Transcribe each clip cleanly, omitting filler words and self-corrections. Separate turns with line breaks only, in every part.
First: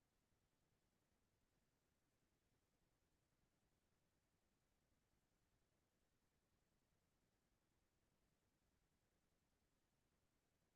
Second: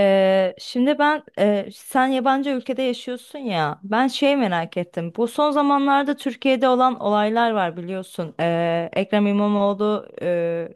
Şimdi ben sen yabancı ülkede yaşıyorsun ya, ben şey merak ettim, bu son zamanlarda Türkiye'de olan olaylar var biliyorsun. Ekrem İmamoğlu e,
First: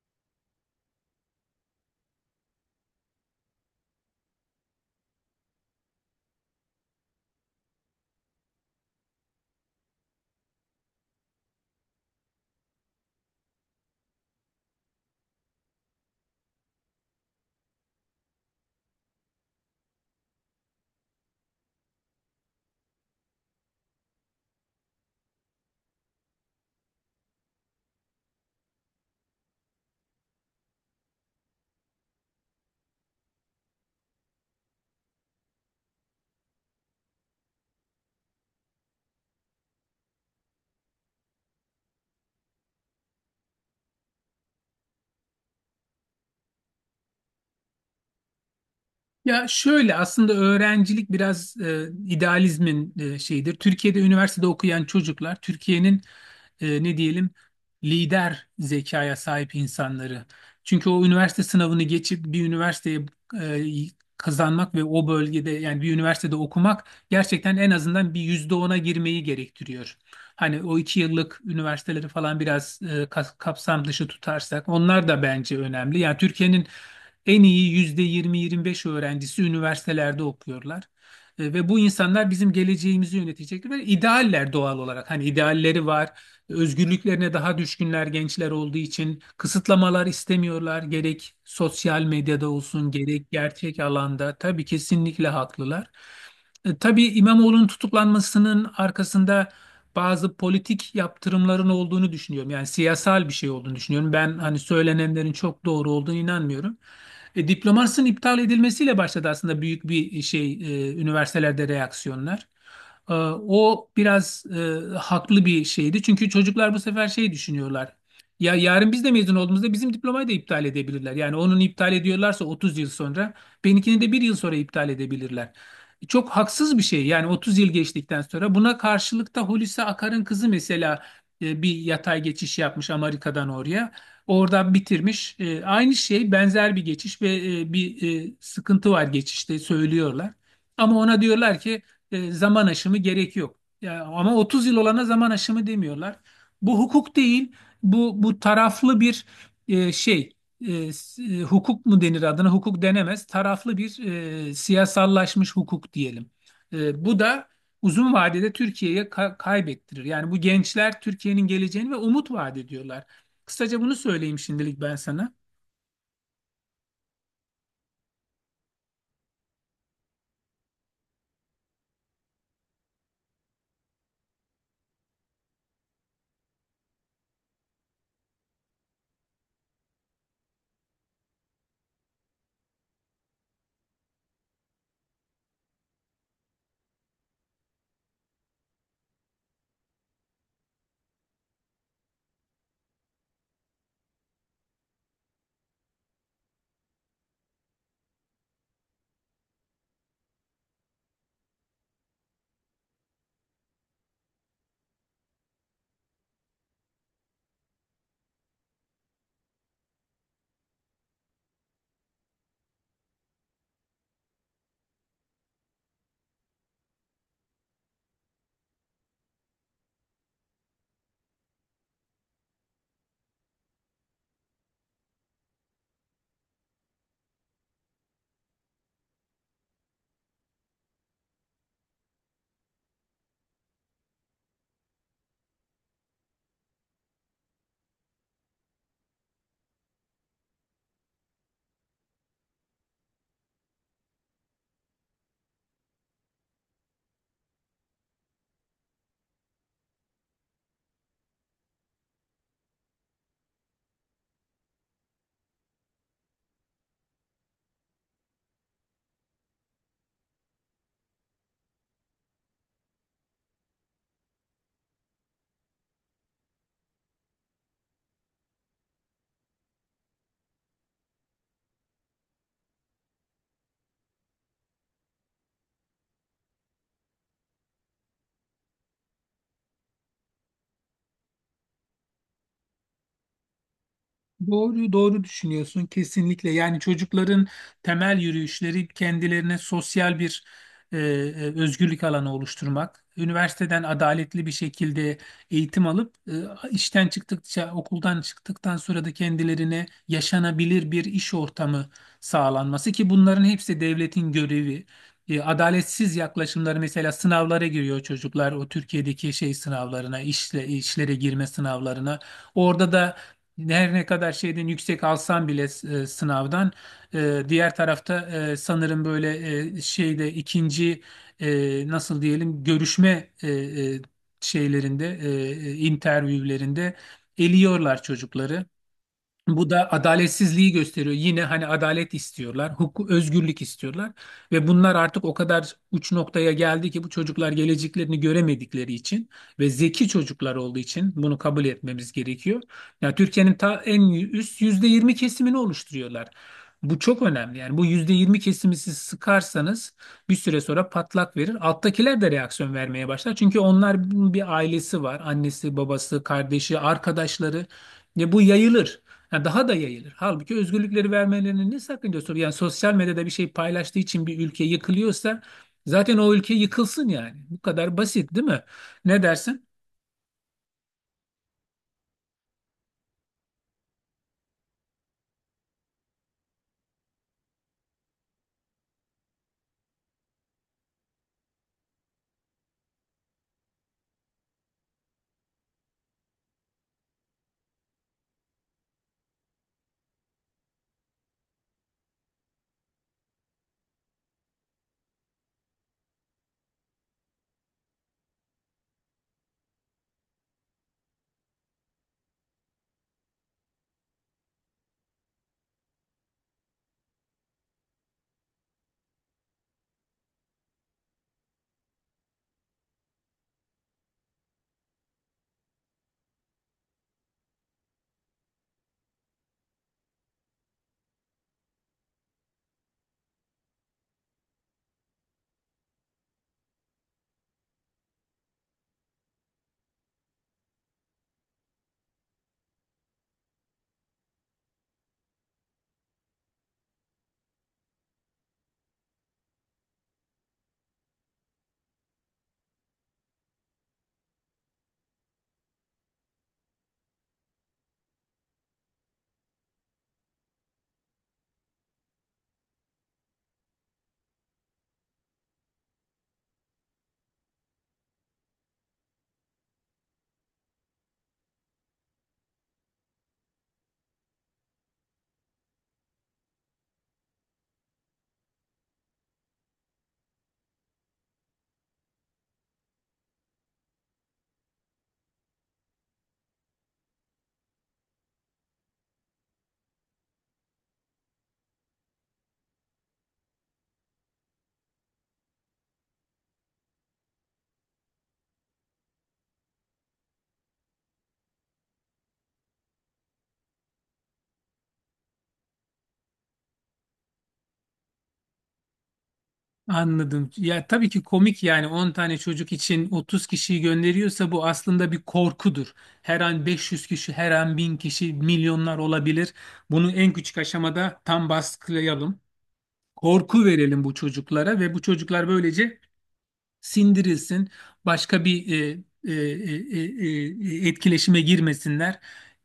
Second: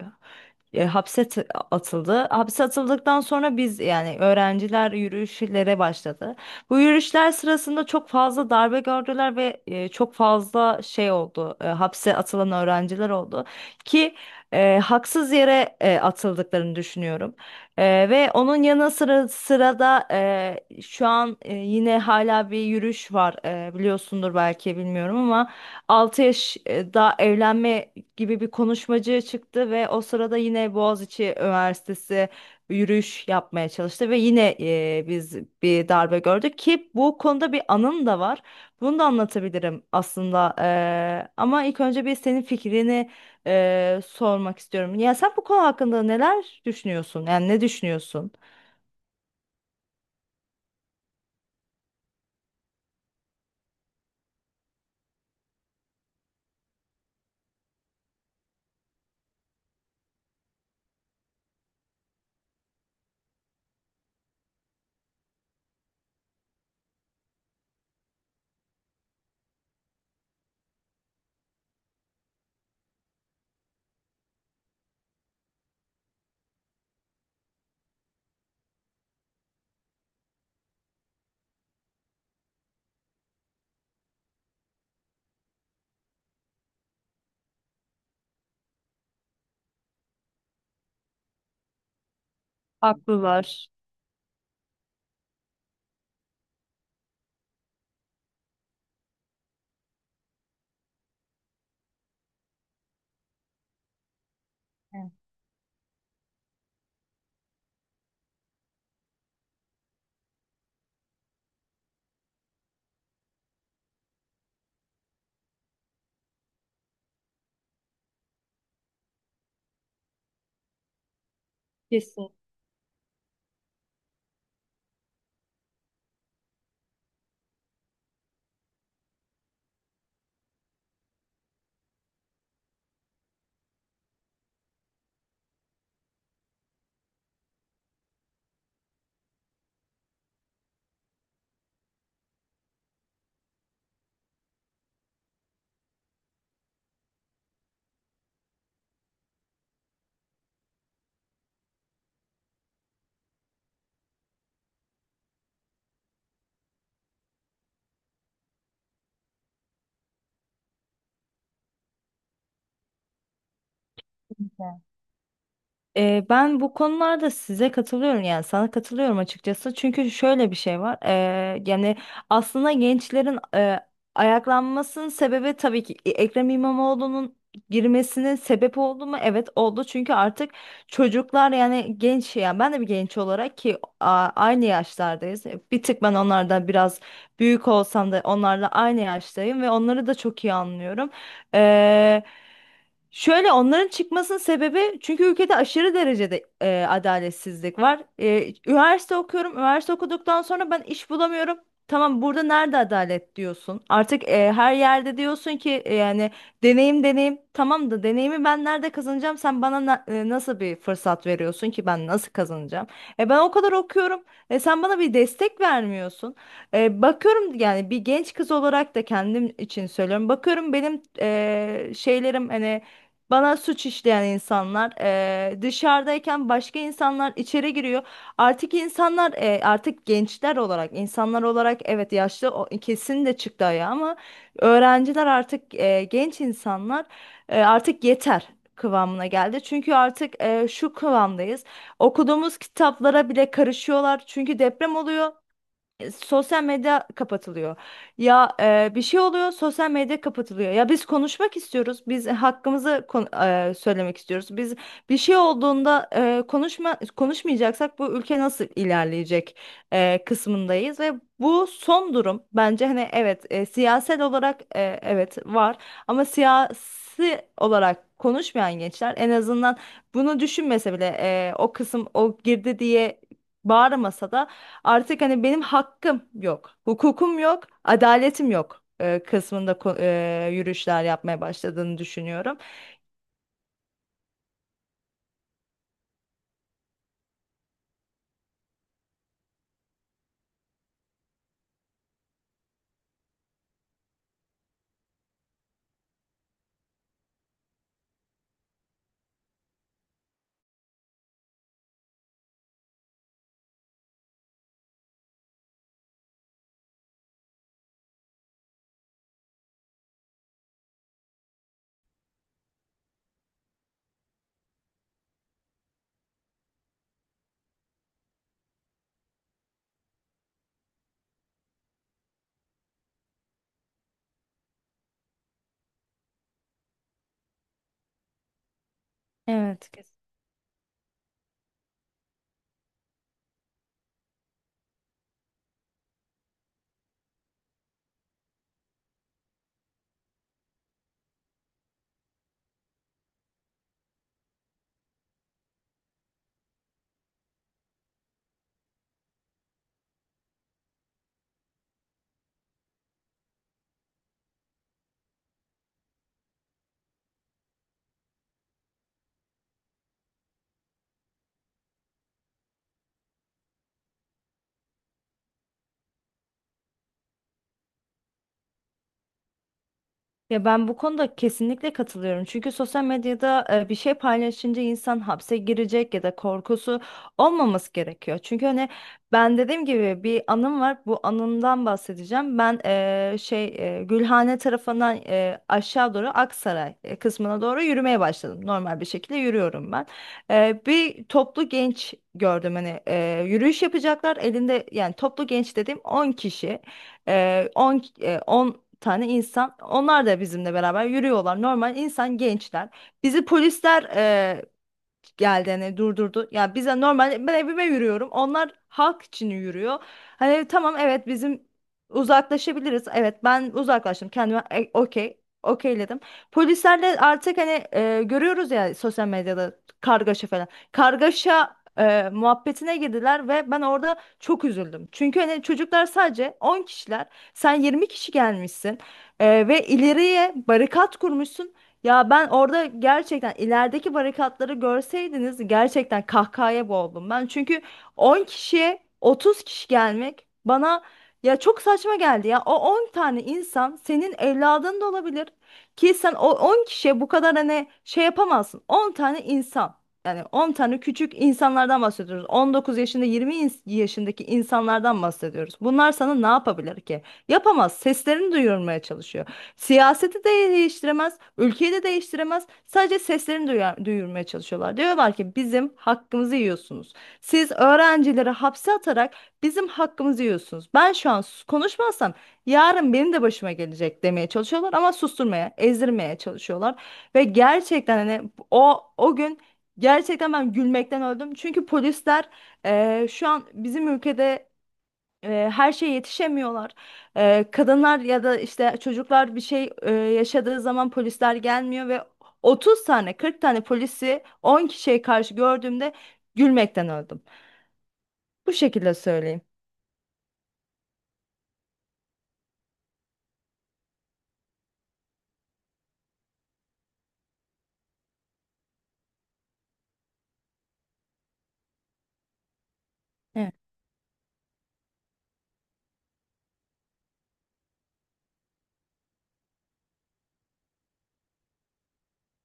e, hapse atıldı. Hapse atıldıktan sonra biz yani öğrenciler yürüyüşlere başladı. Bu yürüyüşler sırasında çok fazla darbe gördüler ve çok fazla şey oldu, hapse atılan öğrenciler oldu ki haksız yere atıldıklarını düşünüyorum. Ve onun yanı sıra sırada şu an yine hala bir yürüyüş var. Biliyorsundur belki, bilmiyorum ama 6 yaş daha evlenme gibi bir konuşmacı çıktı ve o sırada yine Boğaziçi Üniversitesi yürüyüş yapmaya çalıştı ve yine biz bir darbe gördük ki bu konuda bir anım da var. Bunu da anlatabilirim aslında. Ama ilk önce bir senin fikrini sormak istiyorum. Ya sen bu konu hakkında neler düşünüyorsun? Yani ne düşünüyorsun?
Ya şöyle aslında öğrencilik biraz idealizmin şeyidir. Türkiye'de üniversitede okuyan çocuklar Türkiye'nin ne diyelim lider zekaya sahip insanları. Çünkü o üniversite sınavını geçip bir üniversiteye e, kazanmak ve o bölgede yani bir üniversitede okumak gerçekten en azından bir yüzde ona girmeyi gerektiriyor. Hani o iki yıllık üniversiteleri falan biraz kapsam dışı tutarsak onlar da bence önemli. Yani Türkiye'nin en iyi yüzde yirmi yirmi beş öğrencisi üniversitelerde okuyorlar. Ve bu insanlar bizim geleceğimizi yönetecekler ve idealler doğal olarak. Hani idealleri var, özgürlüklerine daha düşkünler gençler olduğu için kısıtlamalar istemiyorlar. Gerek sosyal medyada olsun, gerek
Haklılar.
gerçek alanda. Tabii kesinlikle haklılar. Tabii İmamoğlu'nun tutuklanmasının arkasında bazı politik yaptırımların olduğunu düşünüyorum. Yani siyasal bir şey olduğunu düşünüyorum. Ben hani
Evet.
söylenenlerin çok doğru olduğunu inanmıyorum. Diplomasının iptal edilmesiyle başladı aslında büyük bir şey üniversitelerde reaksiyonlar. O biraz haklı bir şeydi. Çünkü çocuklar bu sefer şey düşünüyorlar. Ya yarın biz de mezun olduğumuzda bizim diplomayı da iptal edebilirler. Yani onun iptal
Kesin.
ediyorlarsa 30 yıl sonra benimkini de bir yıl sonra iptal edebilirler. Çok haksız bir şey yani 30 yıl geçtikten sonra. Buna karşılık da Hulusi Akar'ın kızı mesela bir yatay geçiş yapmış Amerika'dan oraya. Oradan bitirmiş. Aynı şey benzer bir geçiş ve bir sıkıntı var geçişte söylüyorlar. Ama ona diyorlar ki zaman aşımı gerek yok. Ya, ama 30 yıl olana zaman aşımı demiyorlar. Bu hukuk değil. Bu taraflı bir şey. Hukuk mu denir adına? Hukuk denemez. Taraflı bir siyasallaşmış hukuk diyelim. Bu da uzun vadede Türkiye'ye kaybettirir. Yani bu gençler Türkiye'nin geleceğini ve umut vaat ediyorlar. Kısaca bunu söyleyeyim şimdilik ben sana.
Ben bu konularda size katılıyorum, yani sana katılıyorum açıkçası, çünkü şöyle bir şey var. Yani aslında gençlerin ayaklanmasının sebebi tabii ki Ekrem İmamoğlu'nun girmesinin sebep oldu mu? Evet oldu. Çünkü artık çocuklar yani genç, yani ben de bir genç olarak ki aynı yaşlardayız. Bir tık ben onlardan biraz büyük olsam da onlarla aynı yaştayım ve onları da çok iyi anlıyorum. Ee, Şöyle, onların çıkmasının sebebi, çünkü ülkede aşırı derecede adaletsizlik var. Üniversite okuyorum. Üniversite okuduktan sonra ben iş bulamıyorum. Tamam, burada nerede adalet diyorsun? Artık her yerde diyorsun ki yani deneyim deneyim. Tamam da deneyimi ben nerede kazanacağım? Sen bana nasıl bir fırsat veriyorsun ki ben nasıl kazanacağım? Ben o kadar okuyorum. Sen bana bir destek vermiyorsun. Bakıyorum, yani bir genç kız olarak da kendim için söylüyorum. Bakıyorum benim şeylerim hani, bana suç işleyen insanlar dışarıdayken başka insanlar içeri giriyor. Artık insanlar artık gençler olarak, insanlar olarak, evet yaşlı kesin de çıktı ayağa ama öğrenciler artık genç insanlar artık yeter kıvamına geldi. Çünkü artık şu kıvamdayız. Okuduğumuz kitaplara bile karışıyorlar. Çünkü deprem oluyor, sosyal medya kapatılıyor. Ya bir şey oluyor, sosyal medya kapatılıyor. Ya biz konuşmak istiyoruz, biz hakkımızı söylemek istiyoruz. Biz bir şey olduğunda konuşma konuşmayacaksak bu ülke nasıl ilerleyecek kısmındayız ve bu son durum bence hani evet siyasel olarak, evet var, ama siyasi olarak konuşmayan gençler en azından bunu düşünmese bile o kısım o girdi diye bağırmasa da artık hani benim hakkım yok, hukukum yok, adaletim yok kısmında yürüyüşler yapmaya başladığını düşünüyorum.
Doğru, doğru düşünüyorsun kesinlikle. Yani çocukların temel yürüyüşleri kendilerine sosyal bir özgürlük alanı oluşturmak. Üniversiteden adaletli bir şekilde eğitim alıp işten çıktıkça, okuldan çıktıktan sonra da kendilerine yaşanabilir bir iş ortamı sağlanması ki bunların hepsi devletin görevi. Adaletsiz yaklaşımları mesela sınavlara giriyor çocuklar o Türkiye'deki şey sınavlarına, işle, işlere girme sınavlarına. Orada da her ne kadar şeyden yüksek alsan bile sınavdan diğer tarafta sanırım böyle şeyde ikinci nasıl diyelim görüşme e, şeylerinde interviewlerinde eliyorlar çocukları. Bu
Evet.
da adaletsizliği gösteriyor. Yine hani adalet istiyorlar, hukuk, özgürlük istiyorlar ve bunlar artık o kadar uç noktaya geldi ki bu çocuklar geleceklerini göremedikleri için ve zeki çocuklar olduğu için bunu kabul etmemiz gerekiyor. Yani Türkiye'nin ta en üst %20 kesimini oluşturuyorlar. Bu çok önemli. Yani bu %20 kesimi siz sıkarsanız bir süre sonra patlak verir. Alttakiler de reaksiyon vermeye başlar. Çünkü onlar bir ailesi var. Annesi, babası, kardeşi, arkadaşları. Ya bu yayılır. Ha, daha da yayılır. Halbuki özgürlükleri vermelerinin ne sakıncası olur? Yani sosyal medyada bir şey paylaştığı için bir ülke yıkılıyorsa zaten o ülke yıkılsın yani. Bu kadar basit değil mi? Ne dersin?
Ya ben bu konuda kesinlikle katılıyorum. Çünkü sosyal medyada bir şey paylaşınca insan hapse girecek ya da korkusu olmaması gerekiyor. Çünkü hani ben dediğim gibi bir anım var. Bu anımdan bahsedeceğim. Ben şey, Gülhane tarafından aşağı doğru Aksaray kısmına doğru yürümeye başladım. Normal bir şekilde yürüyorum ben. Bir toplu genç gördüm, hani yürüyüş yapacaklar. Elinde yani toplu genç dediğim on kişi. 10 10 tane insan, onlar da bizimle beraber yürüyorlar. Normal insan gençler. Bizi polisler geldi hani durdurdu. Ya bize normal, ben evime yürüyorum. Onlar halk için yürüyor. Hani tamam, evet bizim uzaklaşabiliriz. Evet, ben uzaklaştım, kendime okey okeyledim. Polislerle artık hani görüyoruz ya sosyal medyada kargaşa falan. Kargaşa muhabbetine girdiler ve ben orada çok üzüldüm. Çünkü hani çocuklar sadece 10 kişiler. Sen 20 kişi gelmişsin ve ileriye barikat kurmuşsun. Ya ben orada gerçekten, ilerideki barikatları görseydiniz, gerçekten kahkahaya boğuldum ben. Çünkü 10 kişiye 30 kişi gelmek bana ya çok saçma geldi ya. O 10 tane insan senin evladın da olabilir ki sen o 10 kişiye bu kadar hani şey yapamazsın. 10 tane insan. Yani 10 tane küçük insanlardan bahsediyoruz. 19 yaşında, yaşındaki insanlardan bahsediyoruz. Bunlar sana ne yapabilir ki? Yapamaz. Seslerini duyurmaya çalışıyor. Siyaseti de değiştiremez, ülkeyi de değiştiremez. Sadece seslerini duyar, duyurmaya çalışıyorlar. Diyorlar ki bizim hakkımızı yiyorsunuz. Siz öğrencileri hapse atarak bizim hakkımızı yiyorsunuz. Ben şu an konuşmazsam yarın benim de başıma gelecek demeye çalışıyorlar, ama susturmaya, ezdirmeye çalışıyorlar. Ve gerçekten hani o gün gerçekten ben gülmekten öldüm. Çünkü polisler şu an bizim ülkede her şeye yetişemiyorlar. Kadınlar ya da işte çocuklar bir şey yaşadığı zaman polisler gelmiyor ve 30 tane 40 tane polisi 10 kişiye karşı gördüğümde gülmekten öldüm. Bu şekilde söyleyeyim.
Anladım. Ya tabii ki komik yani 10 tane çocuk için 30 kişiyi gönderiyorsa bu aslında bir korkudur. Her an 500 kişi, her an 1000 kişi, milyonlar olabilir. Bunu en küçük aşamada tam baskılayalım. Korku verelim bu çocuklara ve bu çocuklar böylece sindirilsin, başka bir e, e, e, etkileşime girmesinler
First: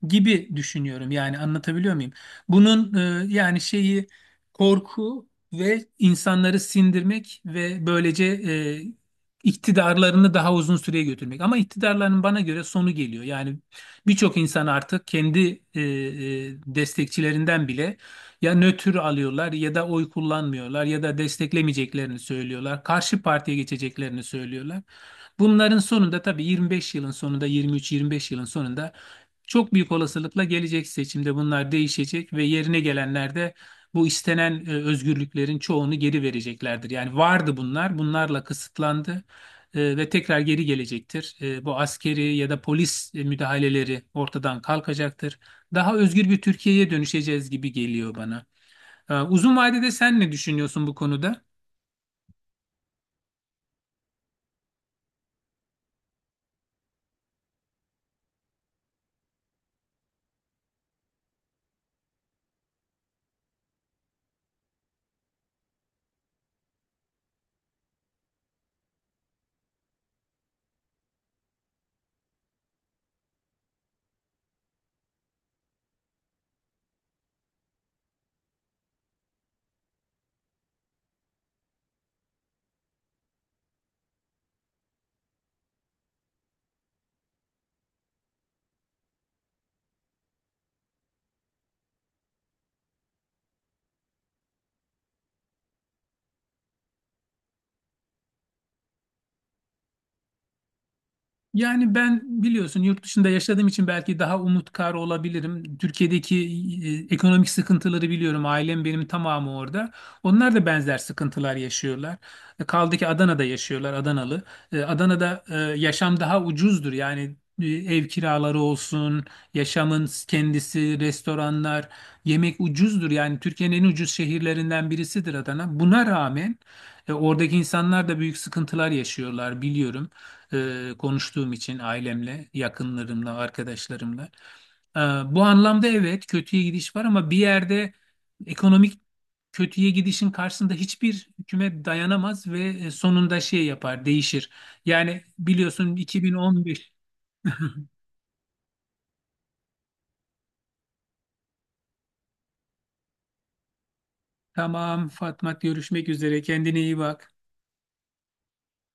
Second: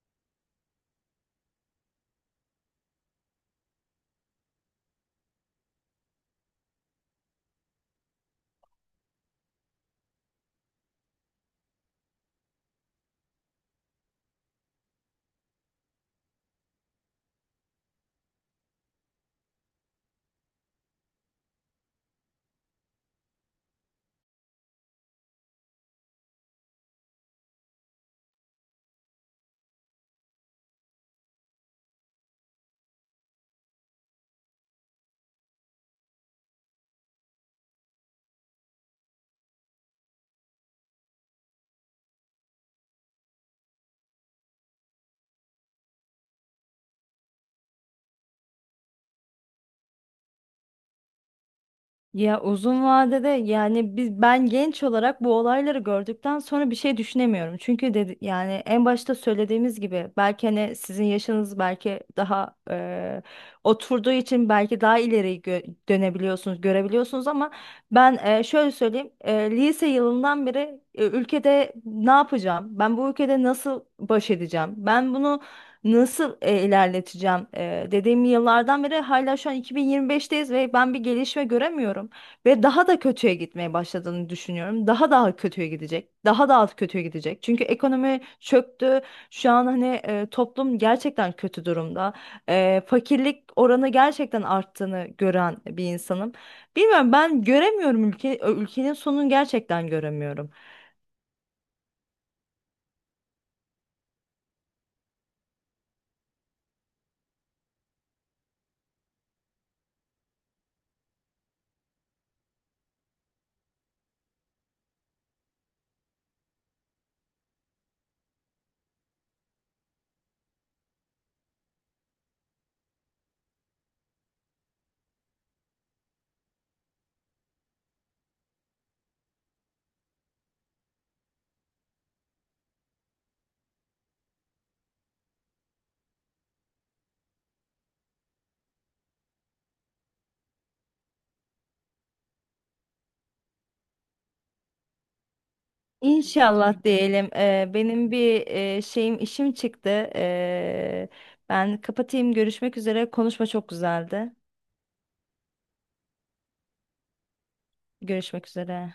gibi düşünüyorum. Yani anlatabiliyor muyum? Bunun yani şeyi korku ve insanları sindirmek ve böylece iktidarlarını daha uzun süreye götürmek. Ama iktidarların bana göre sonu geliyor. Yani birçok insan artık kendi destekçilerinden bile ya nötr alıyorlar ya da oy kullanmıyorlar ya da desteklemeyeceklerini söylüyorlar. Karşı partiye geçeceklerini söylüyorlar. Bunların sonunda tabii 25 yılın sonunda 23-25 yılın sonunda çok büyük olasılıkla gelecek seçimde bunlar değişecek ve yerine gelenler de bu istenen özgürlüklerin çoğunu geri vereceklerdir. Yani vardı bunlar, bunlarla kısıtlandı ve tekrar geri gelecektir. Bu askeri ya da polis müdahaleleri ortadan kalkacaktır, daha özgür bir Türkiye'ye dönüşeceğiz gibi geliyor bana. Uzun vadede sen ne düşünüyorsun bu konuda?
Ya uzun vadede yani biz, ben genç olarak bu olayları gördükten sonra bir şey düşünemiyorum. Çünkü dedi, yani en başta söylediğimiz gibi belki hani sizin yaşınız belki daha oturduğu için belki daha ileri dönebiliyorsunuz, görebiliyorsunuz, ama ben şöyle söyleyeyim, lise yılından beri ülkede ne yapacağım? Ben bu ülkede nasıl baş edeceğim? Ben bunu nasıl ilerleteceğim? Dediğim yıllardan beri hala şu an 2025'teyiz ve ben bir gelişme göremiyorum. Ve daha da kötüye gitmeye başladığını düşünüyorum. Daha daha kötüye gidecek. Daha daha kötüye gidecek. Çünkü ekonomi çöktü. Şu an hani toplum gerçekten kötü durumda. Fakirlik oranı gerçekten arttığını gören bir insanım. Bilmiyorum, ben göremiyorum, ülke ülkenin sonunu gerçekten göremiyorum.
Yani ben biliyorsun yurt dışında yaşadığım için belki daha umutkar olabilirim. Türkiye'deki ekonomik sıkıntıları biliyorum. Ailem benim tamamı orada. Onlar da benzer sıkıntılar yaşıyorlar. Kaldı ki Adana'da yaşıyorlar, Adanalı. Adana'da yaşam daha ucuzdur. Yani ev kiraları olsun, yaşamın kendisi, restoranlar, yemek ucuzdur. Yani Türkiye'nin en ucuz şehirlerinden birisidir Adana. Buna rağmen oradaki insanlar da büyük sıkıntılar yaşıyorlar biliyorum konuştuğum için ailemle, yakınlarımla, arkadaşlarımla. E, Bu anlamda evet kötüye gidiş var ama bir yerde ekonomik kötüye gidişin karşısında hiçbir hükümet dayanamaz ve sonunda şey yapar, değişir. Yani biliyorsun
İnşallah
2015
diyelim. Benim bir şeyim işim çıktı. Ee, Ben kapatayım. Görüşmek üzere. Konuşma çok güzeldi.
tamam Fatma, görüşmek üzere, kendine iyi bak.
Görüşmek üzere.